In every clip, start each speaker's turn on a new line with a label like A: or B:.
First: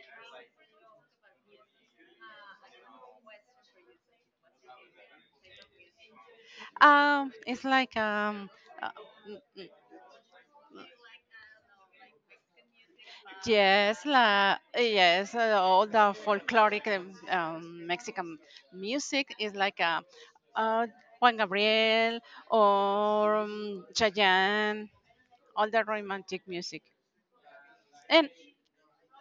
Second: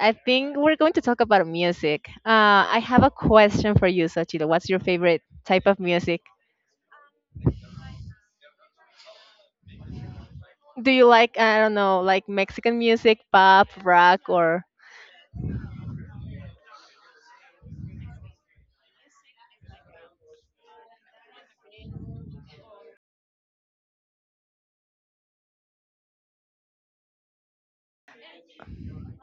A: I think we're going to talk about music. I have a question for you, Sochi. What's your favorite type of music?
B: It's like uh,
A: Do you like, I don't know, like Mexican music, pop,
B: yes,
A: rock,
B: la,
A: or
B: yes, all the folkloric Mexican music is like uh, Juan Gabriel or Chayanne, all the romantic music, and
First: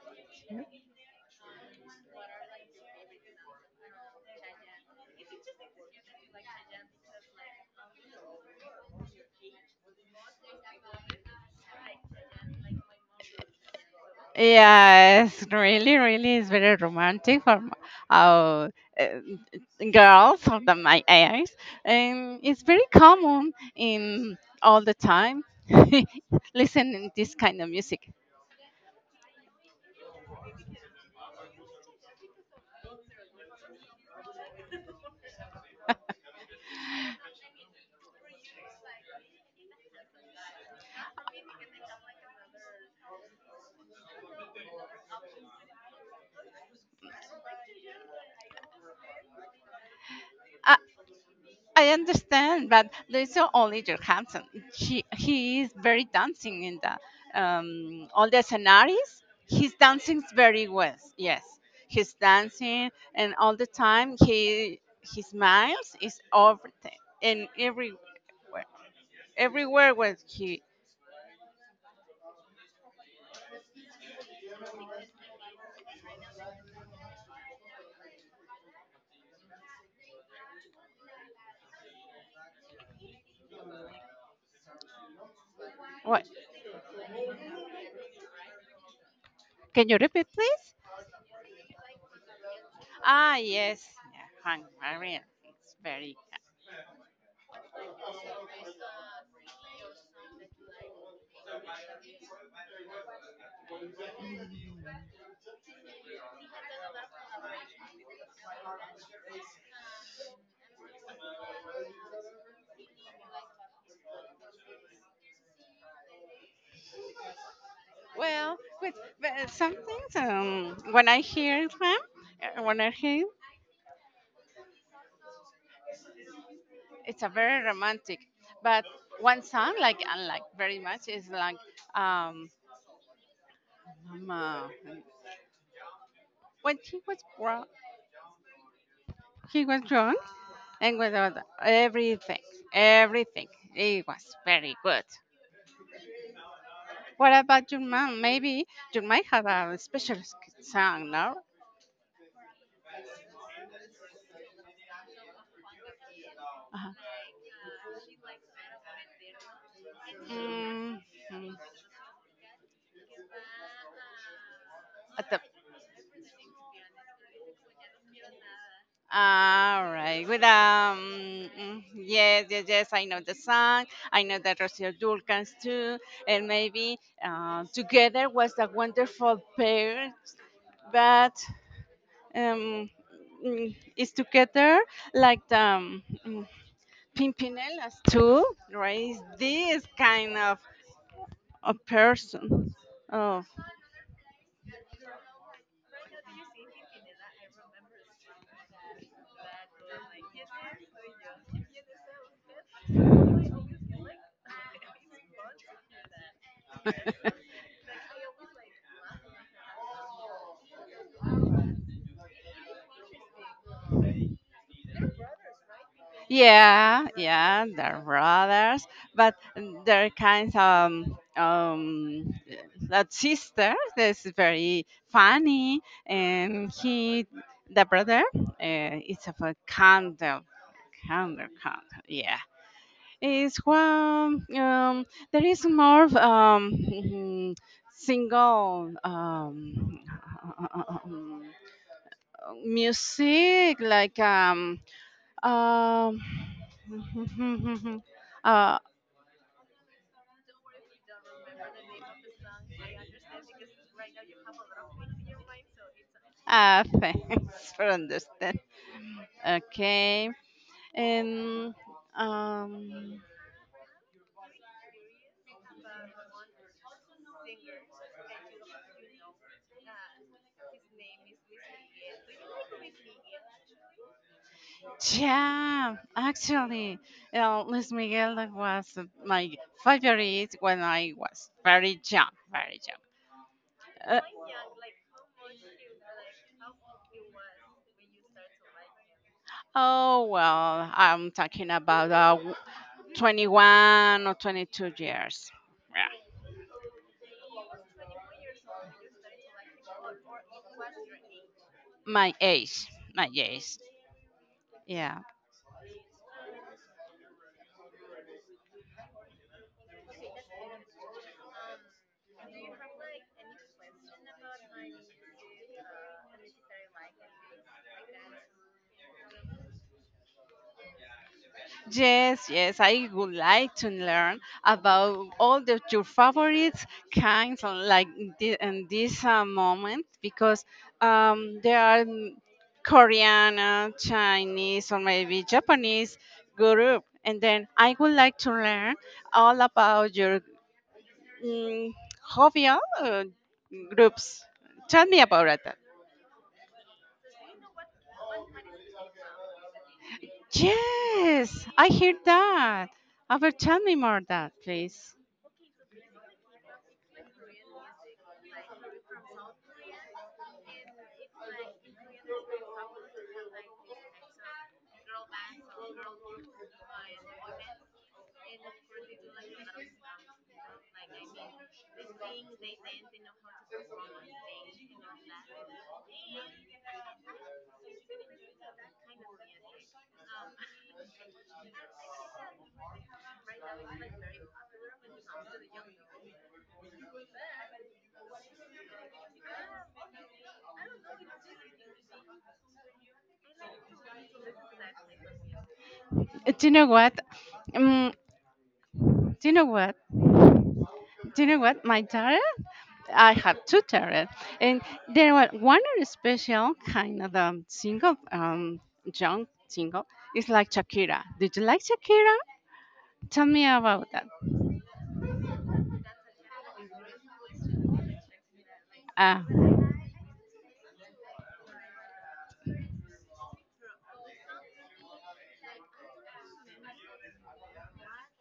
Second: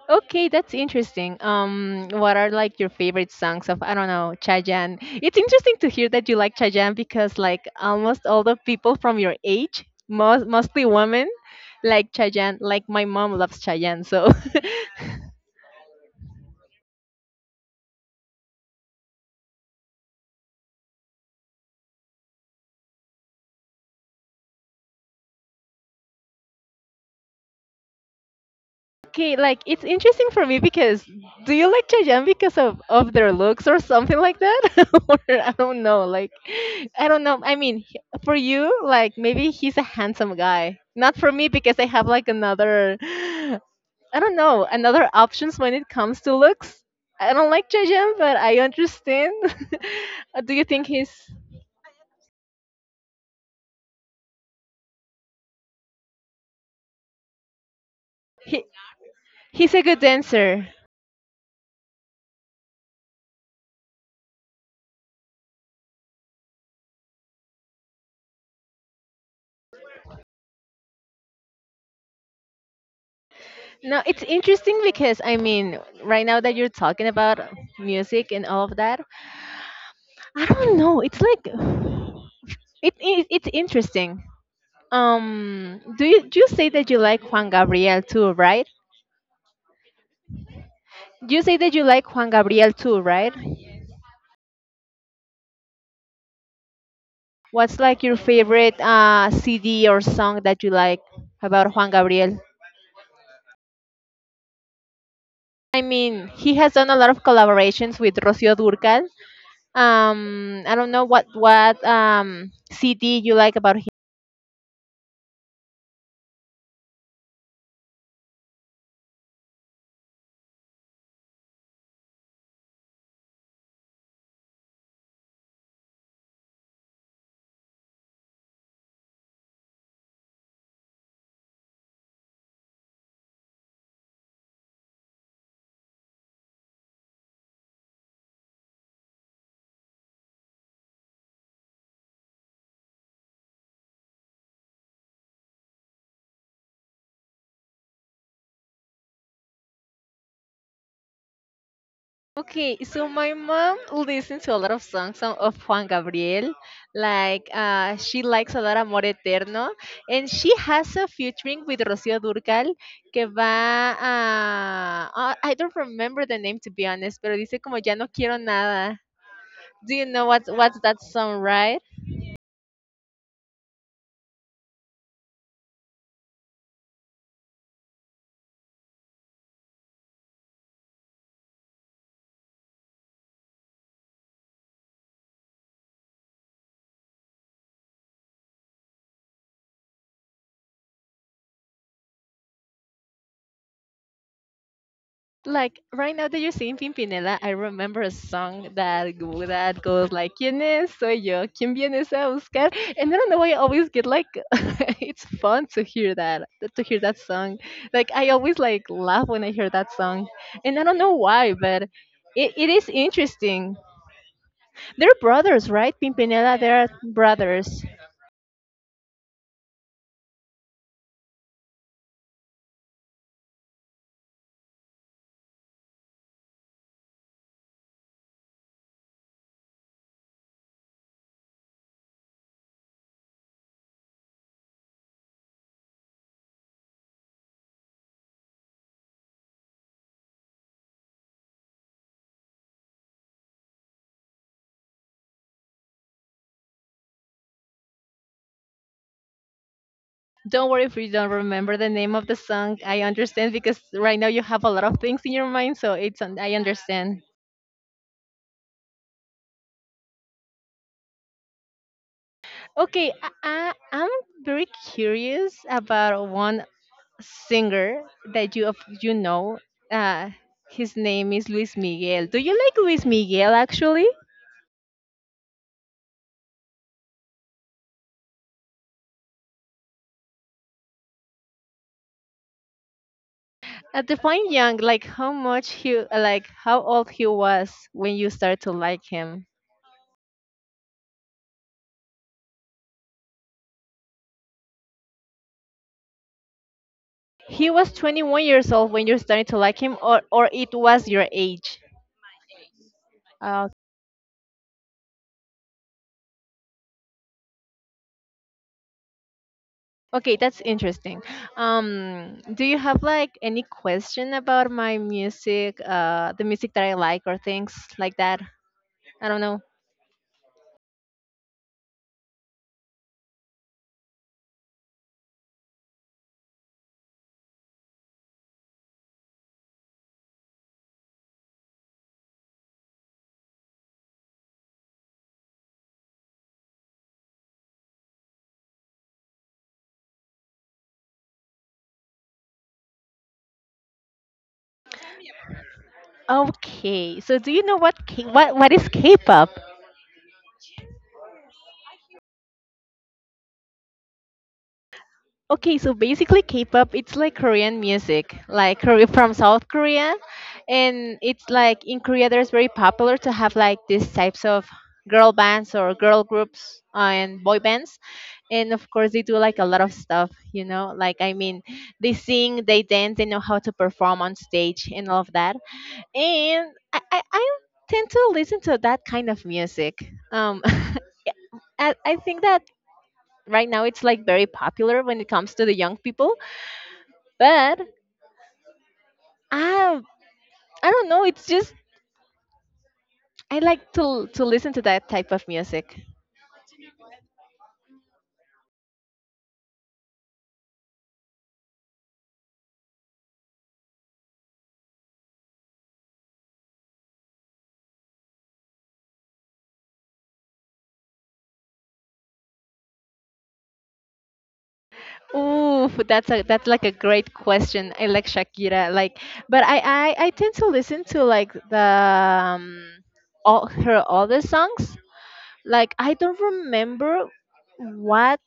A: okay, that's interesting. What are, like, your favorite songs of, I don't know, Chayanne? It's interesting to hear that you like Chayanne because, like, almost all the people from your age, mostly women, like Chayanne. Like, my mom loves Chayanne, so
B: yeah, it's really, really is very romantic for our uh, eh, girls of my age, and it's very common in all the time listening this kind of music.
A: okay, like, it's interesting for me because do you like Chayanne because of their looks or something like that? Or I don't know, like, I don't know. I mean, for you, like, maybe he's a handsome guy. Not for me because I have like another. I don't know, another options when it comes to looks. I don't like Jajan, but I understand. Do you
B: I,
A: think he's
B: I understand, but Luiso only Johansson. He is very dancing in the all the
A: he,
B: scenarios.
A: he's
B: His
A: a good
B: dancing very
A: dancer?
B: well. Yes, he's dancing, and all the time he smiles is everything and everywhere where he.
A: No, it's interesting because I mean, right now that you're talking about music and all of that, I don't know. It's like it it's interesting. Do you
B: What?
A: do you say that you like Juan Gabriel too, right?
B: Can you repeat, please?
A: You say that you like Juan Gabriel too, right?
B: Ah, yes, yeah, Hungarian. It's very
A: What's, like, your favorite CD or song that you like about Juan Gabriel? I mean, he has done a lot of collaborations with Rocío Durcal. I don't know what CD you like about him.
B: well. With, but some things, when I hear them, when I hear it's a very romantic. But one song like I like very much is like, um mama, when he was wrong, he was wrong and without everything, everything it was very good. What about your mom? Maybe you might have a special song, no?
A: Okay, so my mom listens to a lot of songs of Juan Gabriel.
B: Uh-huh.
A: Like, she likes a lot Amor Eterno. And she has
B: Mm.
A: a
B: Mm.
A: featuring with Rocío Durcal que va a...
B: At
A: Ah,
B: the
A: I don't remember the name, to be honest, pero dice como ya no quiero nada.
B: all
A: Do you know
B: right. With
A: what's that song, right?
B: yes, yes, yes. I know the song. I know that Rocio Dulcans too, and maybe together was a wonderful pair. But um, is together like the Pimpinelas too, right? This kind of a person. Oh,
A: Like, right now that you're singing Pimpinela, I remember a song that that goes like ¿Quién es? Soy yo. ¿Quién vienes a buscar? And I don't know why I always get like it's fun to hear that song. Like, I always like laugh when I hear that song, and I don't know why, but it is interesting. They're brothers, right? Pimpinela, they're
B: yeah, yeah,
A: brothers.
B: they're brothers, but they're kind of that sister that's very funny, and he, the brother, it's of a candle, candle. Yeah, it's one. There is more of, single music like um, uh,
A: Don't worry if you don't remember the name of the song. I understand because right now you have a lot of things in your mind, so it's I understand.
B: thanks for understanding. Okay. And
A: Okay,
B: um,
A: I'm very curious about one singer that you you know. Uh, his name is Luis Miguel. Do you like Luis Miguel, actually?
B: yeah, actually, Luis Miguel was my favorite when I was very young, very
A: At the
B: young.
A: point young, like how much he like how old he was when you started to like him?
B: Oh, well, I'm talking about 21 or 22 years. Yeah,
A: He was 21 years old when you started to like him, or it was your age?
B: my age, my age. Yeah.
A: Okay, that's interesting. Do you have like any question about my music, the music that I like or things like that? I don't know.
B: Yes, yes, I would like to learn about all the your favorite kinds of like in this moment because there are Korean, Chinese, or maybe Japanese group, and then I would like to learn all about your mm, hobby groups. Tell me about that.
A: Okay, so do you know what what is K-pop?
B: Yes, I hear that. Ever tell me more that, please.
A: Okay, so basically K-pop, it's like Korean music, like Korea from South Korea, and it's like in Korea there's very popular to have like these types of girl bands or girl groups and boy bands, and of course they do like a lot of stuff, you know, like I mean they sing, they dance, they know how to perform on stage and all of that, and I tend to listen to that kind of music. I think that right now it's like very popular when it comes to the young people but I I don't know. It's just I like to listen to that type of music.
B: Do you know what? Um, do you know what? Do you know what? My tarot. I have two tarot, and there were one are special kind of single, young single. It's like Shakira. Did you like Shakira? Tell me about that.
A: Ooh, that's a that's like a great question. I like Shakira, like,
B: Ah,
A: but I tend to listen to like the um, all her other songs. Like, I don't remember what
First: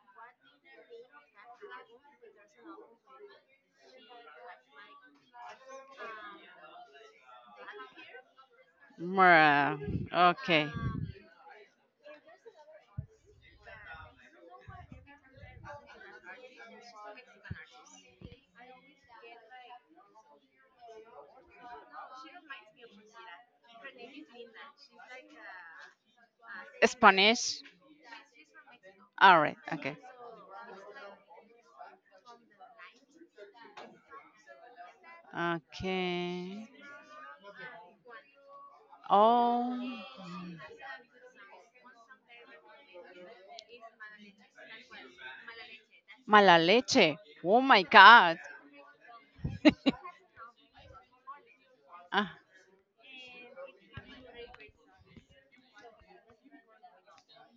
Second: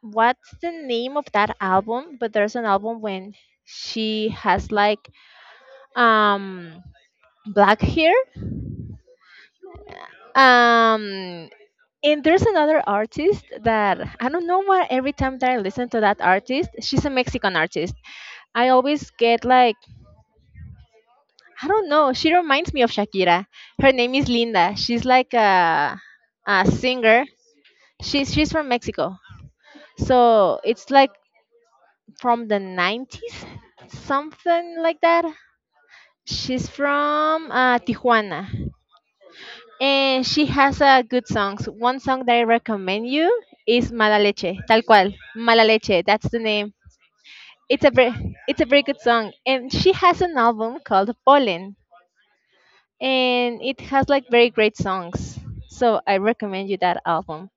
A: what's the name of that album, but there's an album when she has like um black hair.
B: okay.
A: Um, And there's another artist that I don't know why every time that I listen to that artist, she's a Mexican artist. I always get like, I don't know, she reminds me of Shakira. Her name is Linda. She's like a singer.
B: Spanish.
A: She's from Mexico.
B: All right. Okay.
A: So it's like from the 90s, something like that.
B: Okay.
A: She's from Tijuana.
B: Oh,
A: And she has good songs. One song that I recommend you is Mala Leche, tal cual. Mala Leche, that's the
B: mala
A: name.
B: leche. Oh my
A: It's a very
B: God.
A: it's a very good song, and she has an album called Pollen, and it has like very great songs. So I recommend you that album.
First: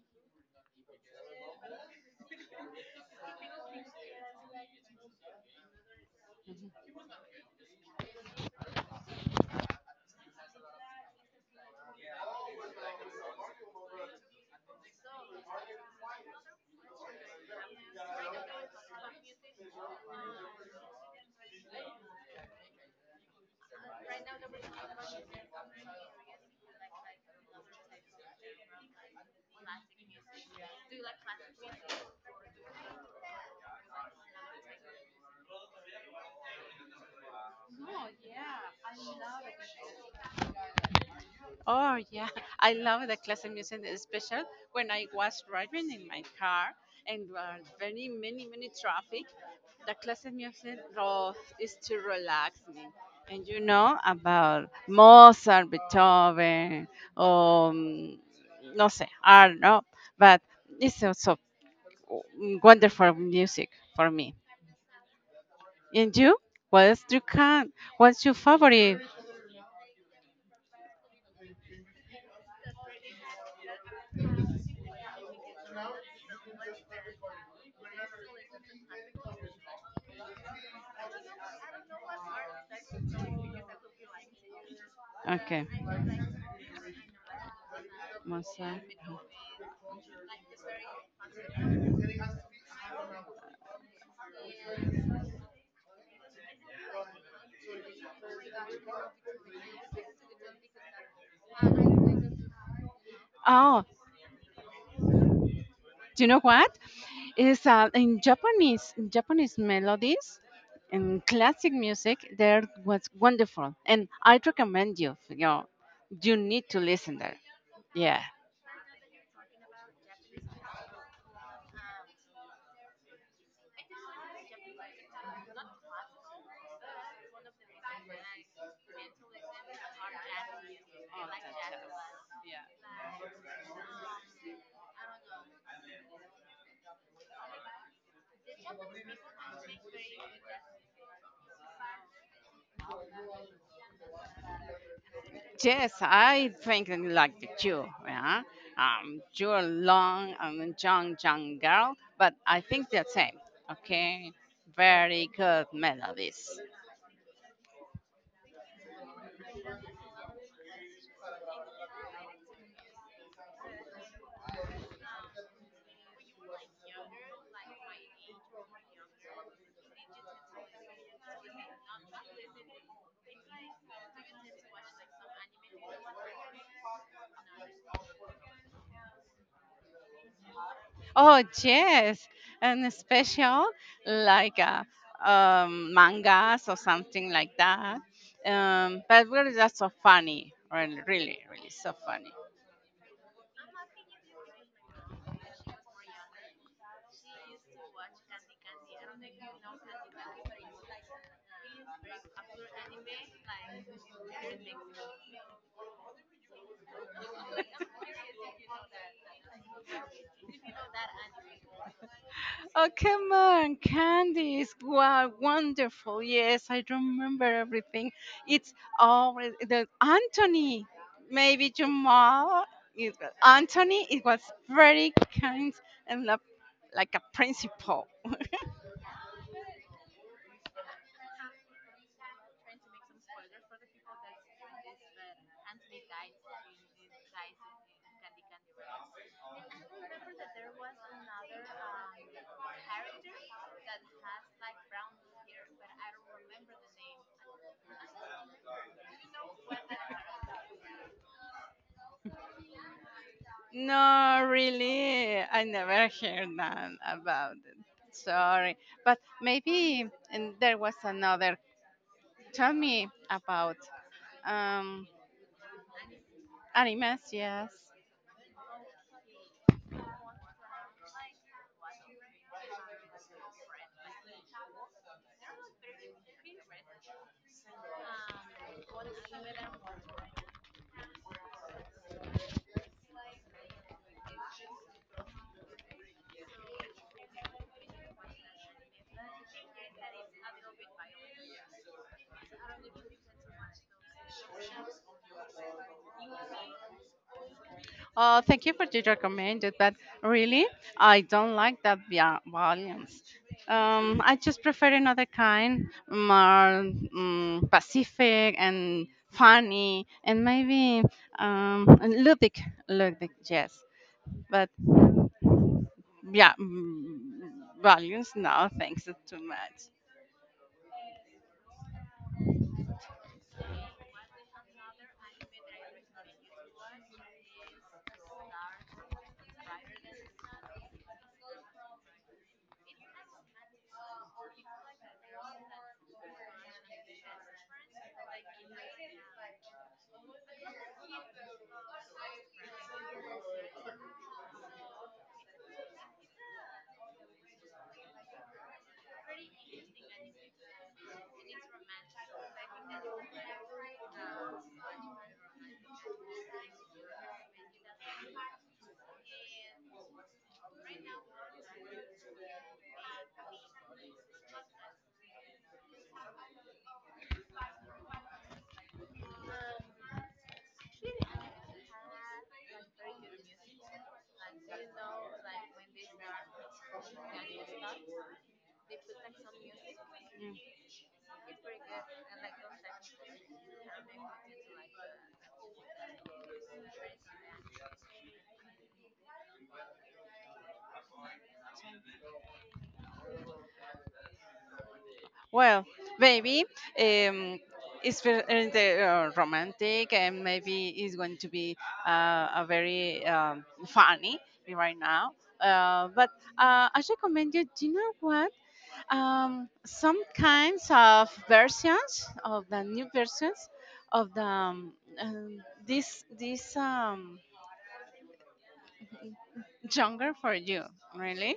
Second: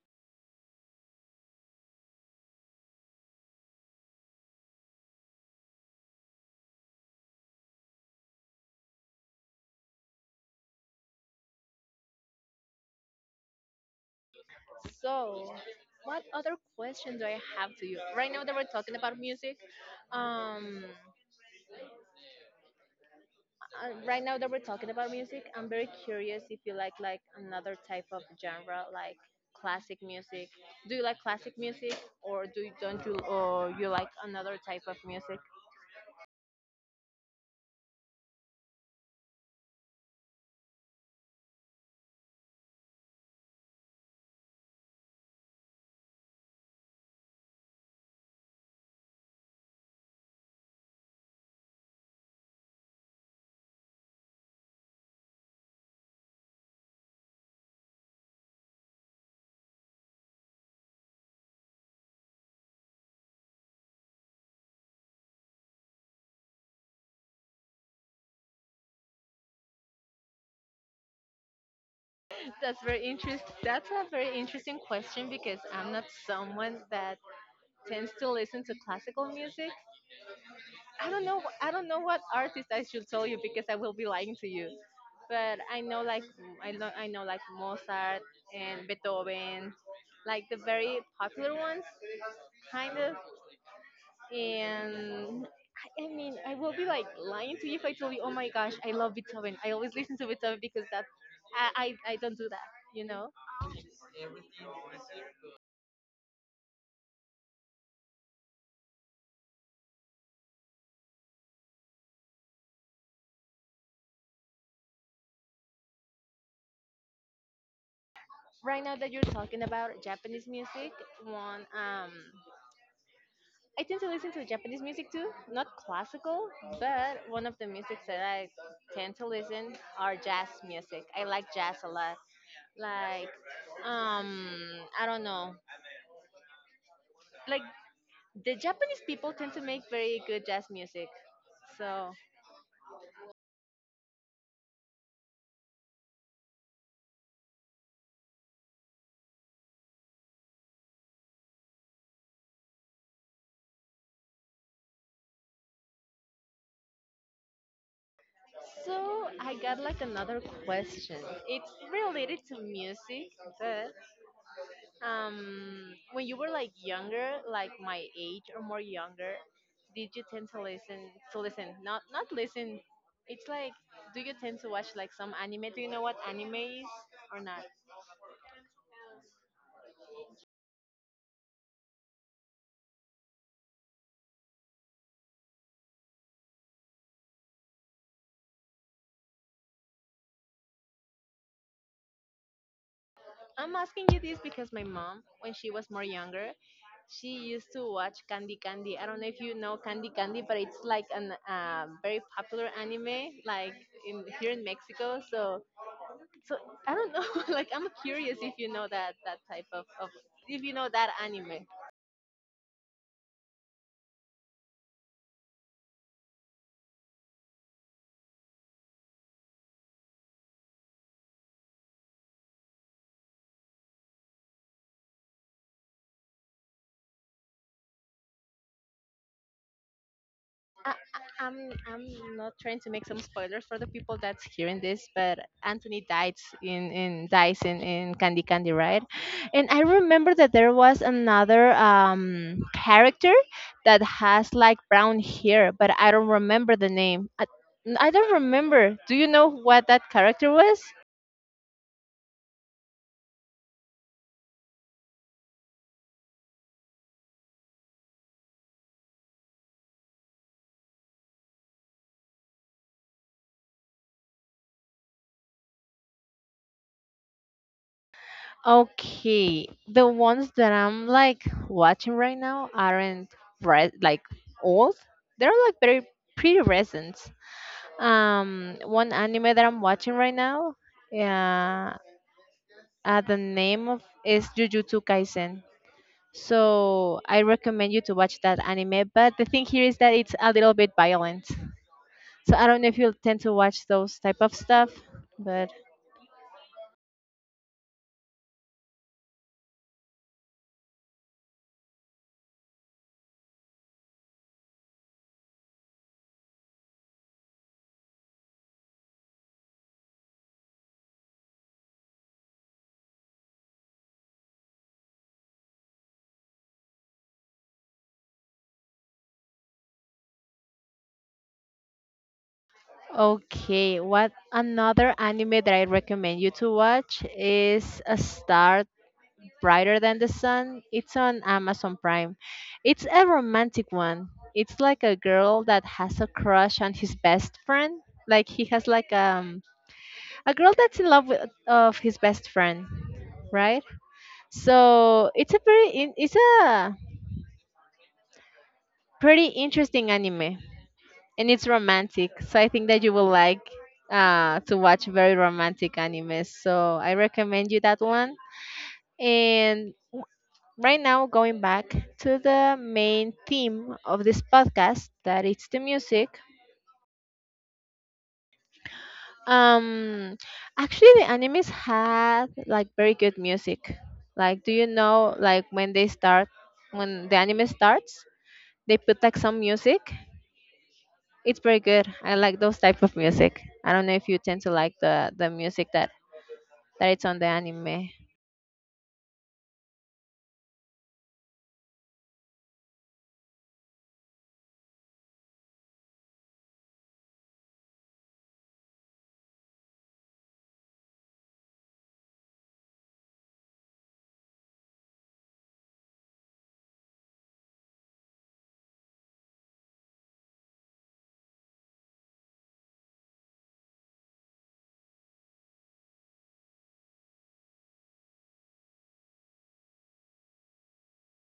A: So, what other question do I have to you? Right now that we're talking about music, um, right now that we're talking about music, I'm very curious if you like another type of genre, like classic music. Do you like classic music, or do you, don't you, or you like another type of music?
B: Oh yeah, I love the classical music, especially when I was driving in my car and were very many many traffic. The classical music is to relax me. And you know about Mozart, Beethoven, um, no sé, I don't know, but it's also wonderful music for me. And you? What's your can? What's your favorite?
A: That's very interest. That's a very interesting question because I'm not someone that tends to listen to classical music. I don't know. I don't know what artist I should tell you because I will be lying to you. But
B: Okay,
A: I know like I know like Mozart and
B: Mozart.
A: Beethoven, like the very popular ones, kind of. And I mean, I will be like lying to you if I told you, oh my gosh, I love Beethoven. I always listen to Beethoven because that I I don't do that, you know.
B: Oh, do you know what? Is in Japanese melodies and classic music. There was wonderful, and I recommend you. You know, you need to listen there. Yeah.
A: Right now that you're talking about Japanese music, one I tend to listen to Japanese music too, not classical, but one of the musics that I tend to listen are jazz music. I like jazz a lot. Like, um, I don't know, like the Japanese people tend to make very good jazz music. So,
B: Yes, I think I like you. Yeah. You're long and young, young girl, but I think the same. Okay. Very good melodies.
A: so I got like another question. It's related to music, but when you were like younger, like my age or more younger, did you tend to listen to listen? Not listen. It's like, do you tend to watch like some anime? Do you know what anime is or not?
B: Oh yes, and special like mangas or something like that. But really, that's so funny. Really, really, really so funny.
A: I'm asking you this because my mom, when she was more younger, she used to watch Candy Candy. I don't know if you know Candy Candy, but it's like an very popular anime, like in here in Mexico. So so I don't know. Like, I'm curious if you know that that type of if you know that anime.
B: Oh come on, Candice! Wow, wonderful. Yes, I remember everything. It's always the Anthony. Maybe Jamal. It, Anthony. It was very kind and like a principal.
A: I'm not trying to make some spoilers for the people that's hearing this, but Anthony dies in dies in Candy Candy Ride, and I remember that there was another character that has like brown hair, but I don't remember the name. I don't remember. Do you know what that character was?
B: No, really, I never heard that about it. Sorry, but maybe and there was another. Tell me about um animes. Yes.
A: Okay, the ones that I'm like watching right now aren't like old. They're like very pretty recent. One anime that I'm watching right now, yeah, the name of is Jujutsu Kaisen. So I recommend you to watch that anime. But the thing here is that it's a little bit violent. So I don't know if you tend to watch those type of stuff, but
B: Oh, thank you for the recommended, but really, I don't like that violence. I just prefer another kind, more pacific and funny, and maybe and ludic, yes. But yeah, values. No, thanks, it's too much.
A: okay, what another anime that I recommend you to watch is A Star Brighter Than the Sun. It's on Amazon Prime. It's a romantic one. It's like a girl that has a crush on his best friend. Like, he has like a girl that's in love with of his best friend, right? So it's a very in, it's a pretty interesting anime, and it's romantic. So I think that you will like to watch very romantic animes. So I recommend you that one. And right now, going back to the main theme of this podcast, that it's the music. Um, actually, the animes had like very good music. Like, do you know like when they start, when the anime starts, they put like some music. It's very good. I like those type of music. I don't know if you tend to like the music that that it's on the anime.
B: Well, maybe um, it's the, romantic, and maybe it's going to be a very funny right now. But I recommend you. Do you know what? Some kinds of versions of the new versions of the this genre for you. Really,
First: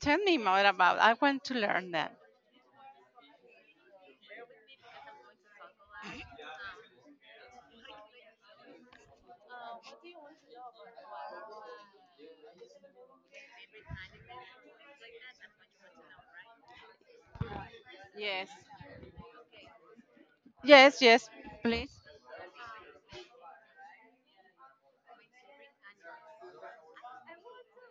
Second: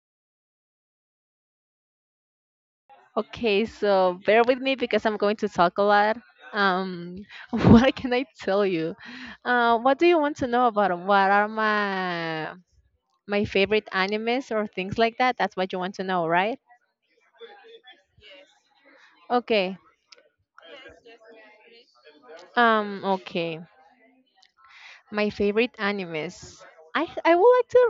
B: tell me more about. I want to learn that.
A: Okay, so bear with me because I'm going to talk a lot. Um, what can I tell you? What do you want to know about? What are my my favorite animes or things like that? That's what you want to know, right?
B: Yes,
A: Okay.
B: yes, yes, please.
A: Okay. My favorite animes. I would like to.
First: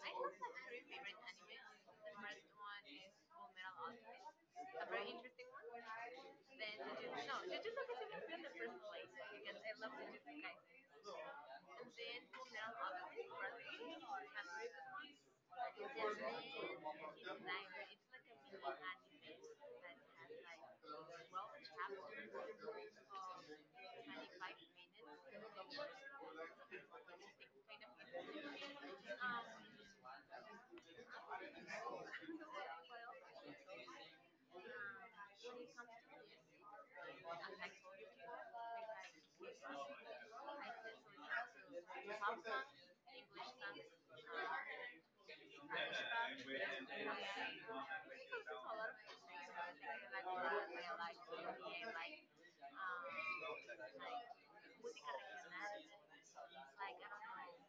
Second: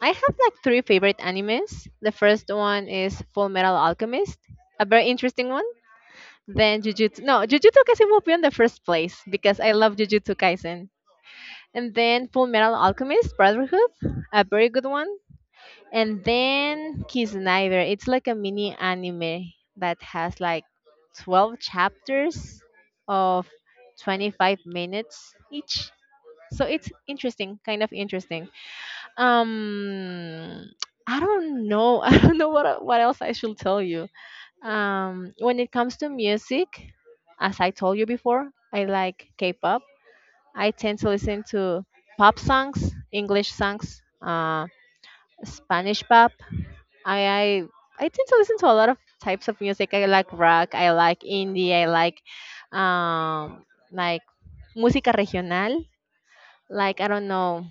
A: I have like three favorite animes. The first one is Full Metal Alchemist, a very interesting one. Then Jujutsu. No, Jujutsu Kaisen will be on the first place because I love Jujutsu Kaisen. And then Full Metal Alchemist Brotherhood, a very good one. And then Kissen. It's like a mini anime that has like 12 chapters of 25 minutes each. So it's interesting, kind of interesting. Um, I don't know. I don't know what else I should tell you. When it comes to music, as I told you before, I like K-pop. I tend to listen to pop songs, English songs, Spanish pop. I, I I tend to listen to a lot of types of music. I like rock. I like indie. I like um, like música regional. Like I don't know,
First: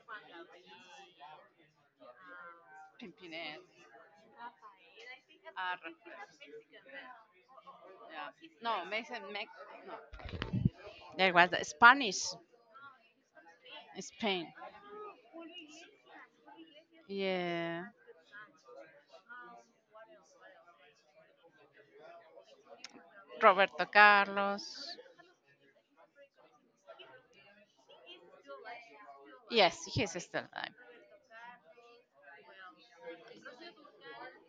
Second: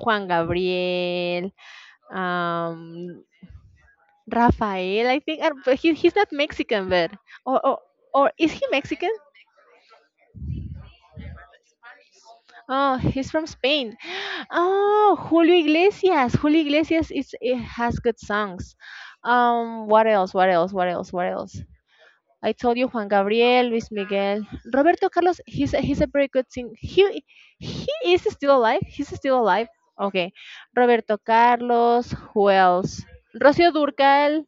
A: Juan Gabriel, um,
B: Pimpinés,
A: Rafael. I think but he's not
B: arrastras.
A: Mexican, but or or
B: Yeah.
A: is he
B: No,
A: Mexican?
B: Mexican, no. There was the Spanish.
A: Oh, he's from Spain.
B: Spain.
A: Oh, Julio Iglesias. Julio Iglesias is it
B: Yeah,
A: has good songs. What else? What else? What else? What else? I told you Juan Gabriel,
B: Roberto
A: Luis Miguel,
B: Carlos.
A: Roberto Carlos. He's a very good singer. He is still alive. He's still alive.
B: Yes, he's
A: Okay,
B: still
A: Roberto Carlos. Who else? Rocío Durcal.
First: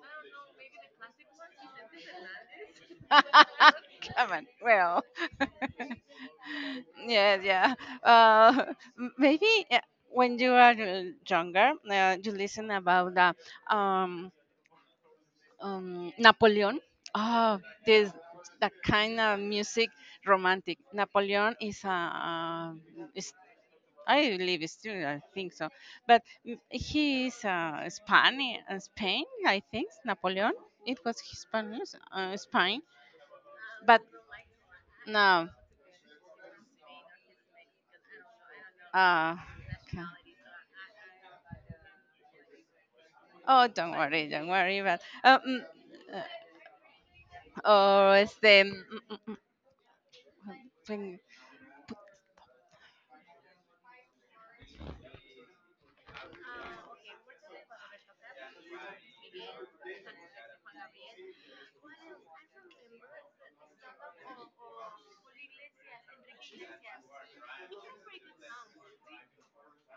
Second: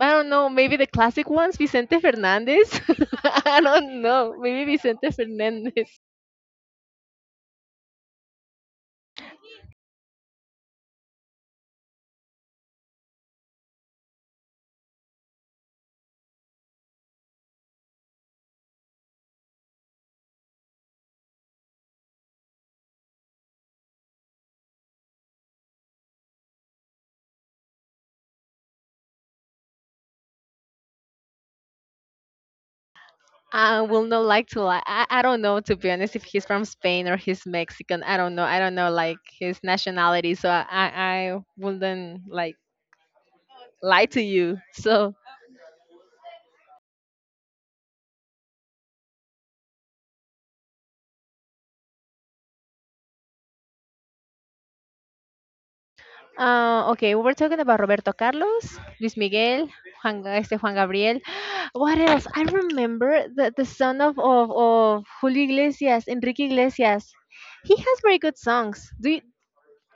A: I don't know. Maybe the classic ones. Vicente Fernandez.
B: alive.
A: I don't
B: Come
A: know.
B: on,
A: Maybe
B: well,
A: Vicente Fernandez.
B: yeah, yeah. Maybe when you are younger, you listen about that. Napoleon. Oh, this that kind of music, romantic. Napoleon is is, I believe it's still, I think so, but he is Spanish, Spain, I think. Napoleon. It was Spanish, Spain,
A: I
B: but
A: will not like to like. I don't
B: no.
A: know to be honest if he's from Spain or he's Mexican. I don't know. I don't know like
B: Uh,
A: his
B: ca-
A: nationality. So I wouldn't like
B: oh, don't
A: lie to
B: worry, don't
A: you.
B: worry. But
A: So
B: uh, oh, este, mm, mm, tengo-
A: Okay, we were talking about Roberto Carlos, Luis Miguel, este Juan Gabriel. What else? I remember the son of Julio Iglesias, Enrique Iglesias. He has very good songs. Do you,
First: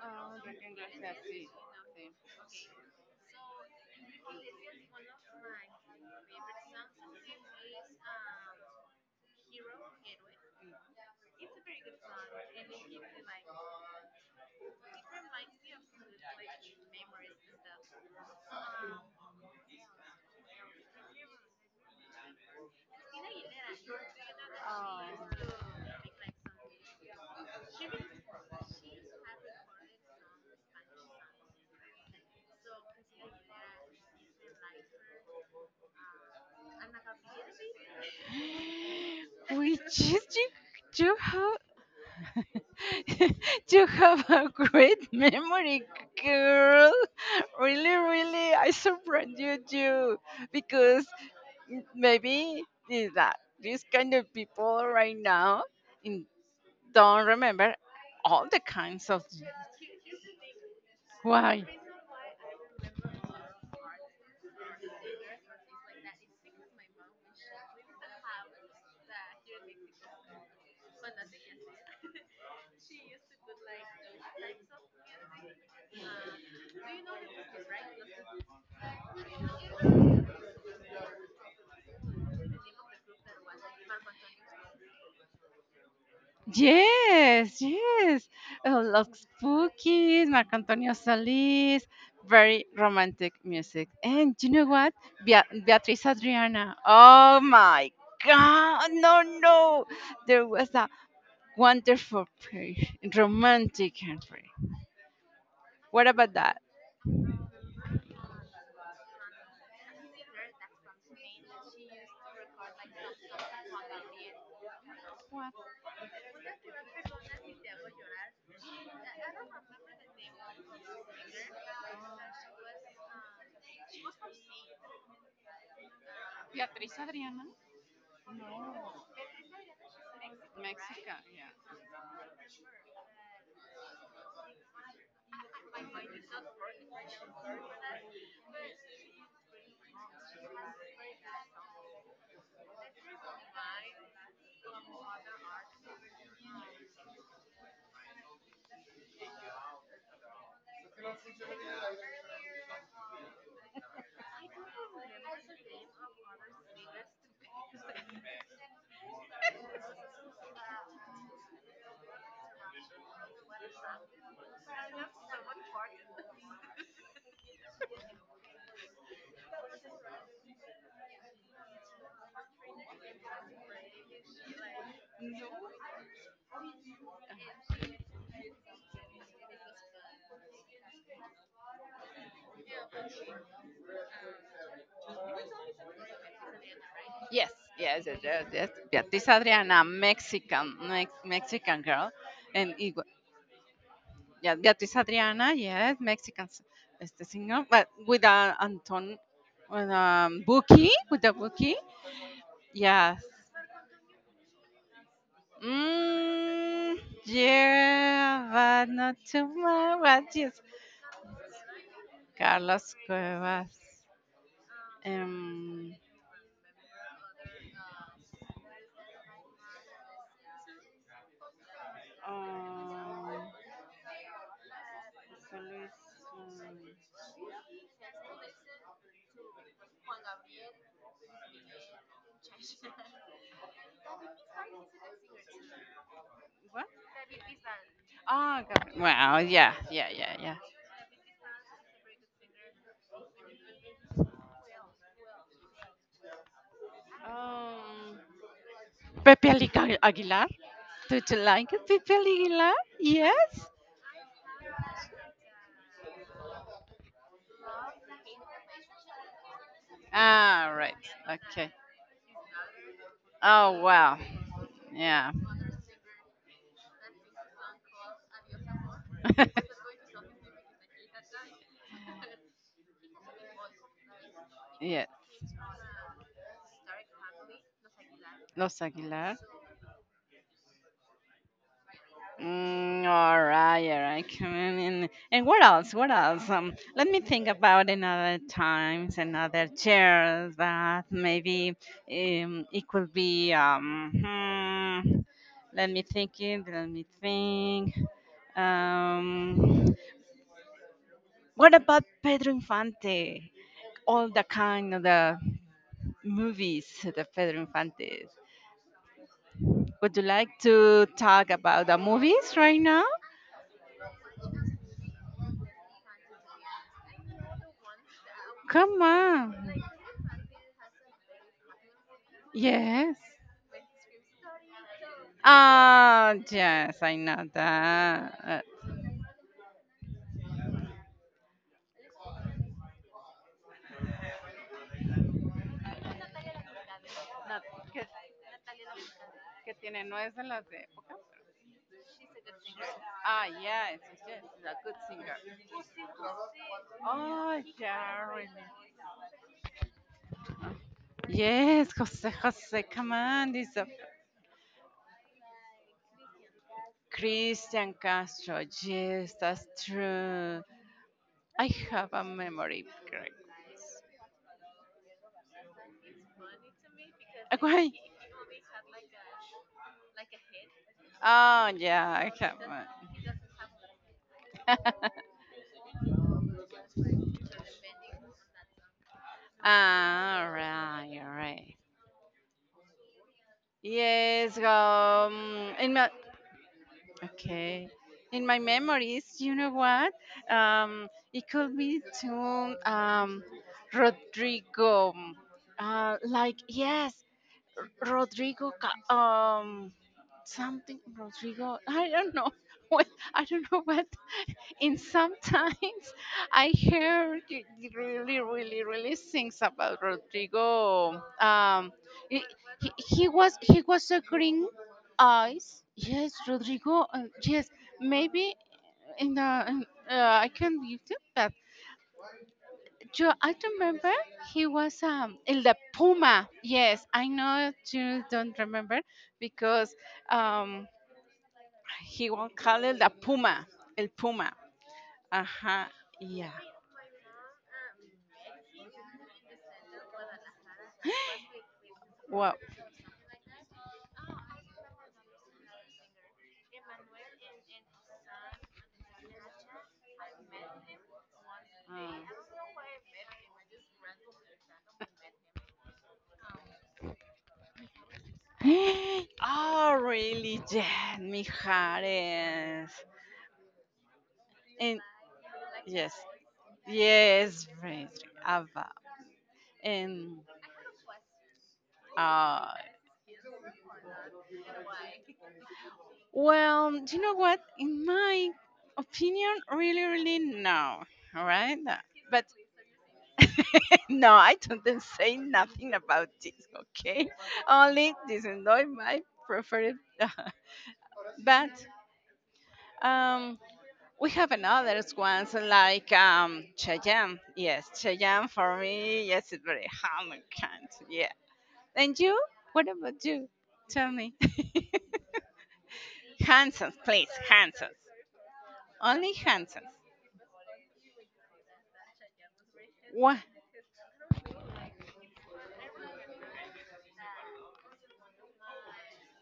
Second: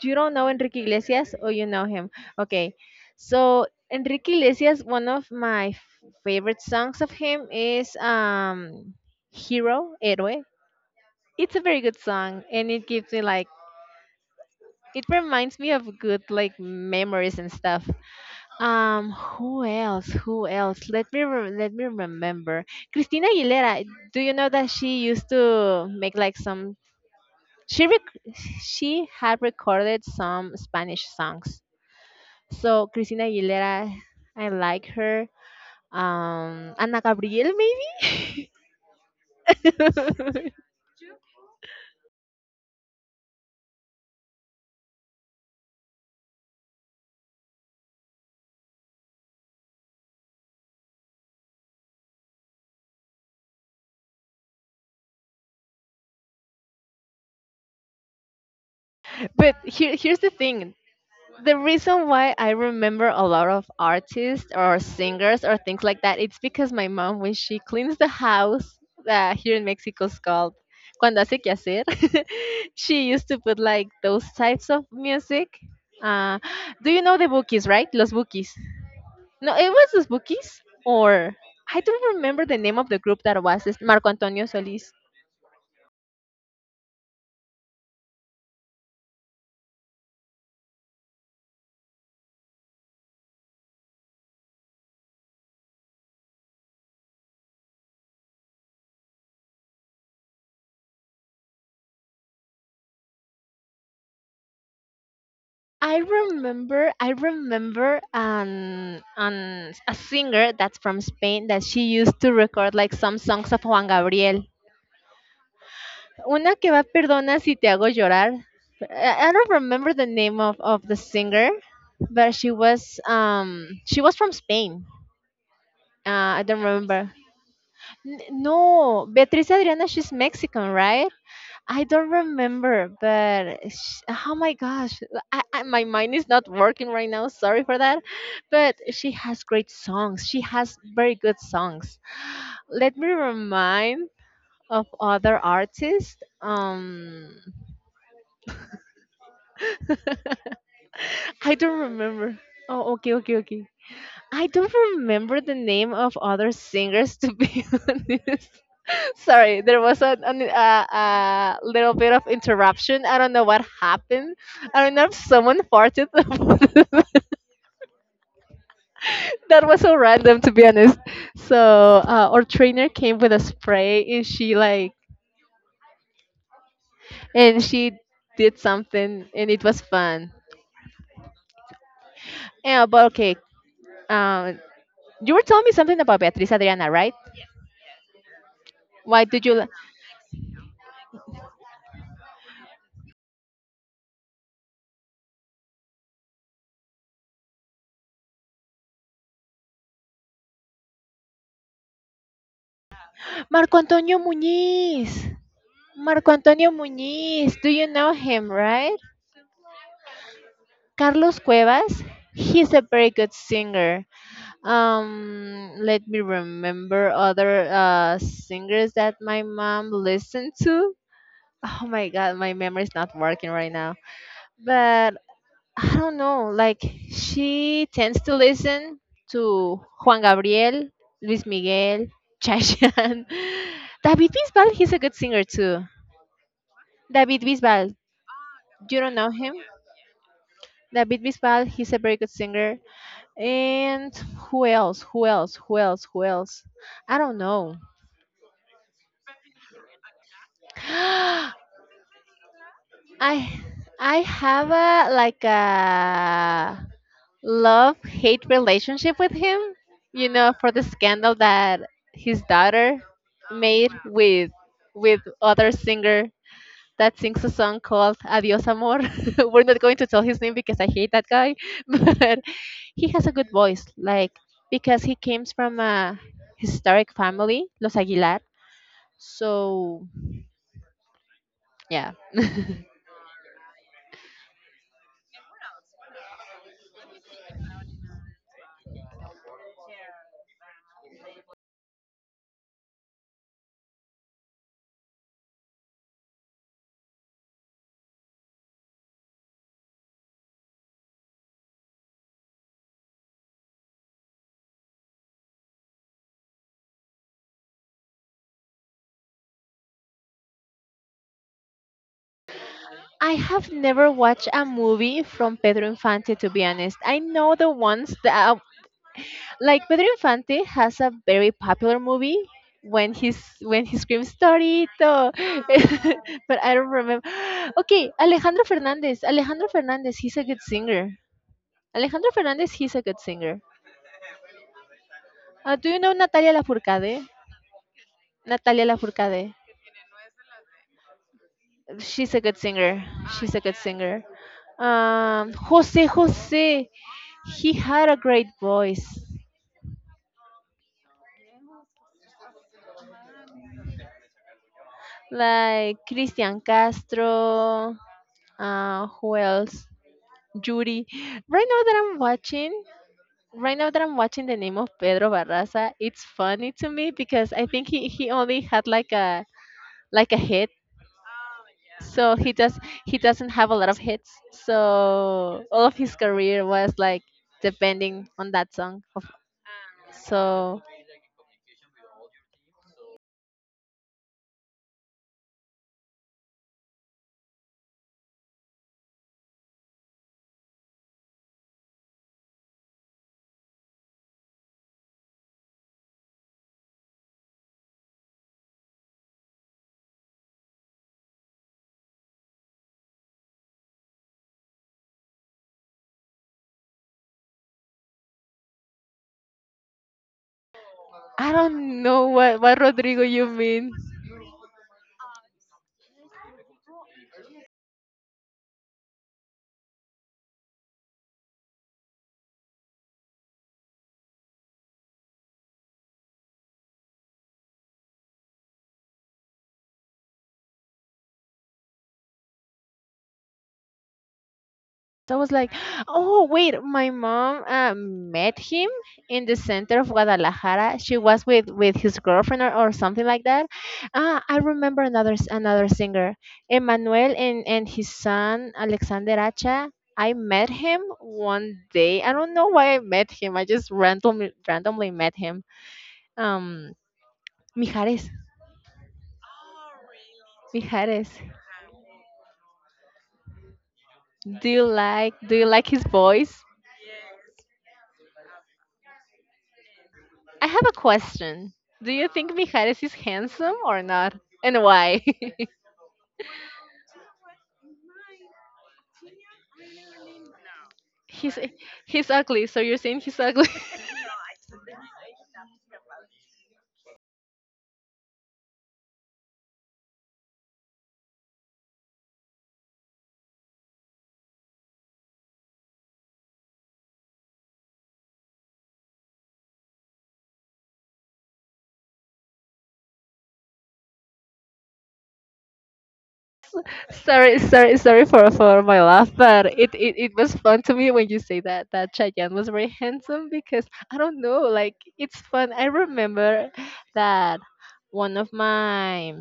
A: you
B: Ah,
A: don't know Enrique Iglesias or you know him? Okay. So Enrique Iglesias, one of my favorite songs of him is Hero, Héroe. It's a very good song and it gives me like it reminds me of good like memories and stuff. Who else? Who else? Let me let me remember. Christina Aguilera, do you know that she used to make like some she rec- she had recorded some Spanish songs. So Christina Aguilera, I like her. Ana Gabriel, maybe.
B: we just you, you have you have a great memory, girl. Really, really, I surprised you because maybe these that these kind of people right now in- don't remember all the kinds of
A: But here's the thing. The
B: why.
A: reason why I remember a lot of artists or singers or things like that, it's because my mom, when she cleans the house, here in Mexico, is called cuando hace que hacer. She used to put like those types of music. Uh, do you know the bookies, right? Los bookies. No, it was the bookies, or I don't remember the name of the group that was it's Marco Antonio Solis.
B: Yes, yes. I love spookies, Marc Antonio Solís, very romantic music. And you know what? Beatriz Adriana. Oh my God, no, no. There was a wonderful pair, romantic Henry. What about that?
A: I remember an a singer that's from Spain that she used to record like some songs of Juan Gabriel. Una que va, perdona si te hago llorar. I don't remember the name of the singer, but she was from Spain. I don't remember. N- no, Beatriz Adriana, she's Mexican, right? I don't remember, but oh my gosh, my mind is not working right now. Sorry for that. But she has great songs. She has very good songs. Let me remind of other artists. I don't remember. Oh, okay, okay, okay. I don't remember the name of other singers to be honest. Sorry, there was a little bit of interruption. I don't know what happened. I don't know if someone farted. That was so random, to be honest. So our trainer came with a spray, and she did something, and it was fun. Yeah, but okay. Um, you were telling me something about Beatriz Adriana, right?
B: Yes, yes, yes, yes, yes.
A: Why
B: Beatriz
A: did you?
B: Adriana, Mexican, Mexican girl, and it, yeah, Beatriz Adriana, yes, Mexican este singer, but with a Anton, with a Buki, yes.
A: Marco Antonio Muñiz. Marco Antonio
B: Mm,
A: Muñiz. Do you know
B: yeah,
A: him,
B: but
A: right?
B: not too much. But yes,
A: Carlos Cuevas, he's a
B: Carlos
A: very good
B: Cuevas.
A: singer.
B: Um,
A: Let me remember other singers that my mom listened to. Oh my god, my memory's not
B: um,
A: working right now. But
B: Luis,
A: I don't know, like she tends to listen to Juan Gabriel, Luis Miguel, Chayanne. David Bisbal, he's a good singer too.
B: what?
A: David Bisbal,
B: Ah,
A: you don't know
B: well,
A: him?
B: yeah, yeah, yeah, yeah.
A: David Bisbal, he's a very good singer. And who else? Who else? Who else? Who else? I don't know.
B: Um, Pepe Aguilar. Aguilar. Don't you like Pepe Aguilar?
A: I
B: Yes.
A: I have a like a love hate relationship with him. You know, for
B: Ah,
A: the
B: right.
A: scandal
B: Okay.
A: that his daughter
B: Oh,
A: made
B: wow.
A: with
B: Yeah.
A: other singer that sings a song called Adios Amor. We're not going to tell his name because I hate that guy, but he has a good voice. Like because
B: Yeah.
A: he comes from a historic family, Los Aguilar.
B: Los Aguilar.
A: So, yeah.
B: Mm, all right, all right. Come on in. And what else? What else? Let me think about another times, another chairs that maybe it could be. Let me think it. Let me think. Um, what about Pedro Infante? All the kind of the movies de Pedro Infante. Would you like to talk about the movies right now?
A: I have never watched a movie from Pedro Infante, to be honest. I know the ones that,
B: Come on.
A: like Pedro Infante, has a very popular movie when
B: Yes.
A: he screams "Torito,"
B: Ah,
A: but I don't
B: yes, I
A: remember.
B: know
A: Okay,
B: that.
A: Alejandro Fernandez. Alejandro Fernandez, he's a good singer. Alejandro Fernandez, he's a good singer. Do you know Natalia Lafourcade?
B: Not- Que,
A: Natalia Lafourcade.
B: tiene no es de las de épocas.
A: She's a good singer.
B: Ah,
A: She's a good
B: yes,
A: singer.
B: yes, he's a good singer.
A: Jose Jose,
B: Oh,
A: he had a
B: yeah, really.
A: great voice.
B: Yes, Jose, Jose, come on, this a
A: Like Cristian
B: Christian
A: Castro.
B: Castro. Yes,
A: Who
B: that's
A: else?
B: true.
A: Yuri.
B: I
A: Right now that
B: have
A: I'm
B: a
A: watching,
B: memory. Correct.
A: right now that I'm watching the name of Pedro Barraza, it's funny to me because I think
B: Why?
A: he only had like a hit.
B: Oh yeah, I
A: So
B: can't.
A: he doesn't have a lot of hits. So all of his career was like depending on that song of.
B: Ah, all
A: So
B: right, all right. Yes, in my okay, in my memories, you know what? It could be to Rodrigo. Like yes, Rodrigo. Something Rodrigo. I don't know. What, I don't know what. In sometimes I hear really, really, really things about Rodrigo.
A: I don't know
B: He,
A: what
B: he,
A: Rodrigo
B: he
A: you
B: was he
A: mean.
B: was a green eyes. Yes, Rodrigo. Yes, maybe in the I can YouTube, but Joe, I remember he was in the Puma. Yes, I know you don't remember because um he won't call it the puma, el puma.
A: So I was like,
B: Ajá,
A: oh,
B: yeah.
A: wait, my mom met him in the center of Guadalajara. She was with his
B: Wow.
A: girlfriend or something like that. Ah, I remember another singer, Emmanuel and his son, Alexander Acha. I met him one day. I don't know why I met him. I just randomly met him. Um, Mijares.
B: Oh, really? Yeah,
A: Mijares.
B: Mijares.
A: Do you
B: And
A: like his
B: yes,
A: voice?
B: yes, Frederick, Abba. And
A: I have a question. Do you think
B: uh,
A: Mijares is handsome or not? And why?
B: well, you know what? In my opinion, really, really no. All
A: he's
B: right, no.
A: he's
B: But
A: ugly, so you're saying he's ugly.
B: no, I don't say nothing about this. Okay, only this is not my preferred. But um, we have another ones like Cheyenne. Yes, Cheyenne for me. Yes, it's very handsome. Yeah. And you? What about you? Tell me. Handsome, please.
A: Sorry,
B: Handsome.
A: sorry, sorry for my laugh,
B: Only
A: but
B: handsome.
A: it was fun to me when you say that that Chayanne was very
B: What?
A: handsome because I don't know, like it's fun. I remember that one of my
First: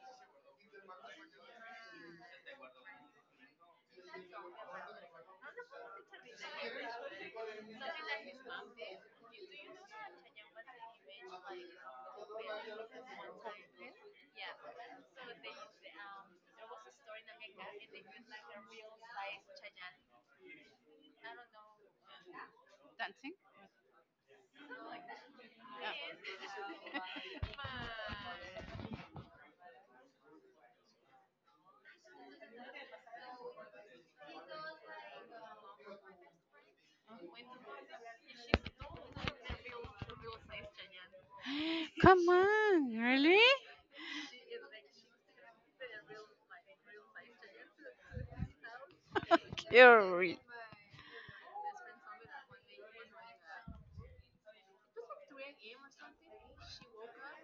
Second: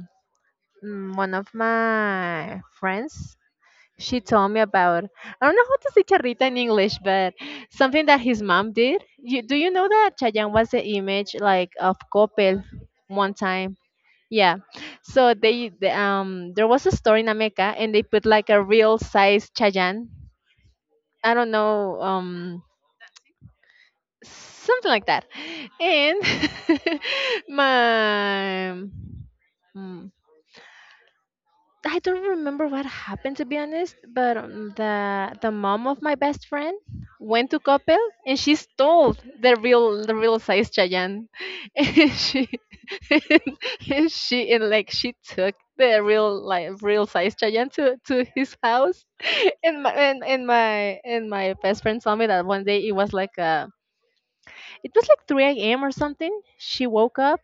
A: mm, one of my friends she told me about I don't know how to say charrita in English, but something that his mom did. You, do you know that Chayanne was the image like of Coppel one time? Yeah. So they, the there was a store in Ameca and they put like a real size Chayanne. I don't know
B: Dancing?
A: something like that, and my I don't remember what happened to be honest, but the mom of my best friend went to Coppel and she stole the real size Chayanne, and
B: Come
A: she
B: on, really?
A: and she and like she took the real like real size Chayanne to his house. And my
B: You're
A: and,
B: re-
A: and my and my best friend told me that one day it was like 3 a.m. or something. She woke up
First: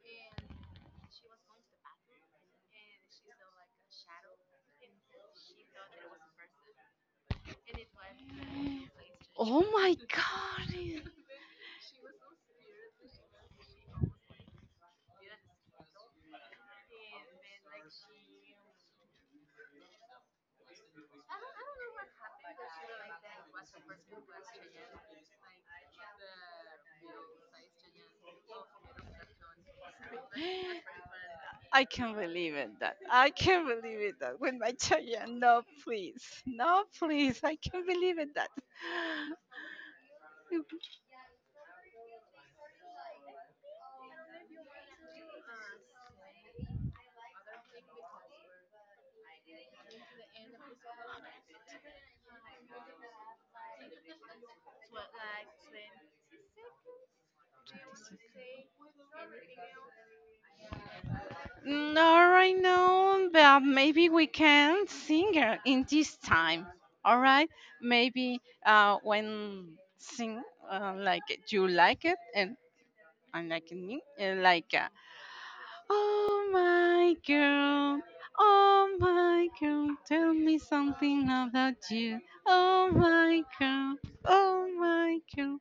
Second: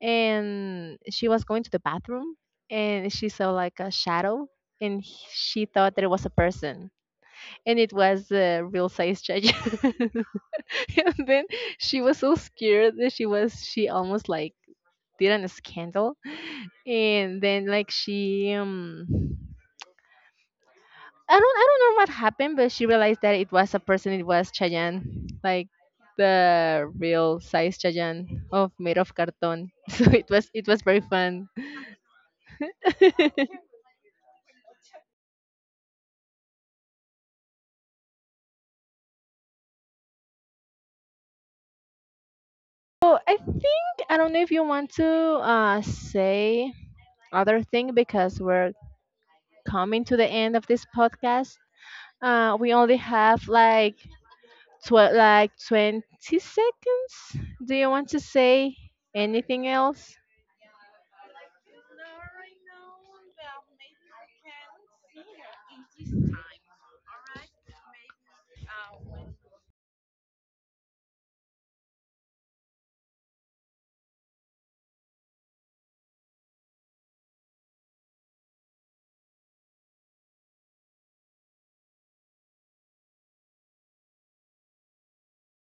A: and she was going to the bathroom and she saw like a shadow and she thought that it was a person and it was a real size judge
B: Oh my
A: and
B: god.
A: then she was so scared that she almost like did an scandal and then like she I don't know what happened, but she realized that it was Chayanne, like the real size Chayanne of made of carton. So it was very fun.
B: I can't believe it that with my children. No, please, no, please. I can't believe it that.
A: So I think I don't know if you want to say other thing because we're coming to the end of this podcast. We only have like 20 seconds. Do you want to say anything else?
B: Not right now, but maybe we can sing her in this time. All right, maybe when sing like you like it and I like me and like oh my girl, oh my girl, tell me something about you. Oh my girl, oh my girl,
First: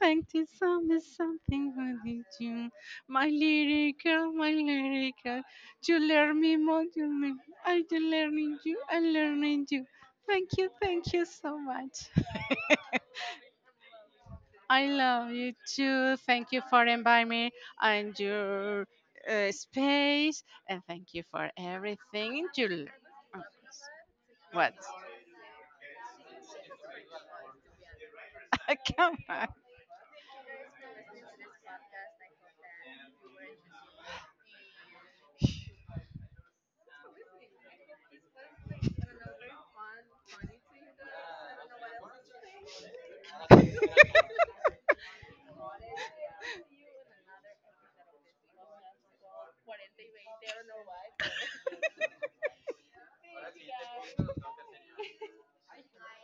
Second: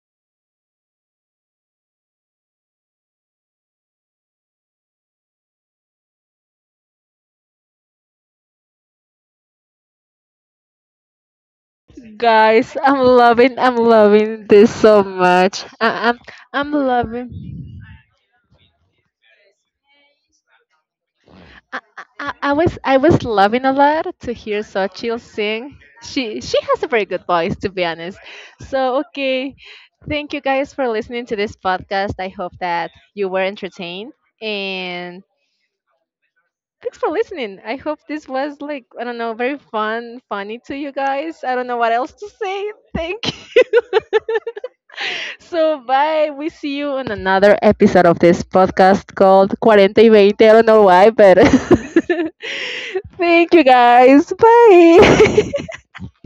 B: thank you so much something about you. My little girl, you learn me more, you learn me. I learning you, I learning you. Thank you, thank you so much.
A: Guys, I'm loving this
B: I
A: so
B: love you
A: much.
B: too. Thank you
A: I'm
B: for inviting me
A: loving.
B: and your space, and thank you for
A: I,
B: everything.
A: I was loving a lot to hear
B: What?
A: Sochil sing. She has a very good voice to be honest. So
B: Come
A: okay,
B: on.
A: thank you guys for listening to this podcast. I hope that you were entertained and thanks for listening. I hope this was like I don't know very fun funny to you guys. I don't know what else to say. Thank. So bye. We see you on another episode of this podcast called Cuarenta y Veinte. I don't know why, but thank you guys. Bye.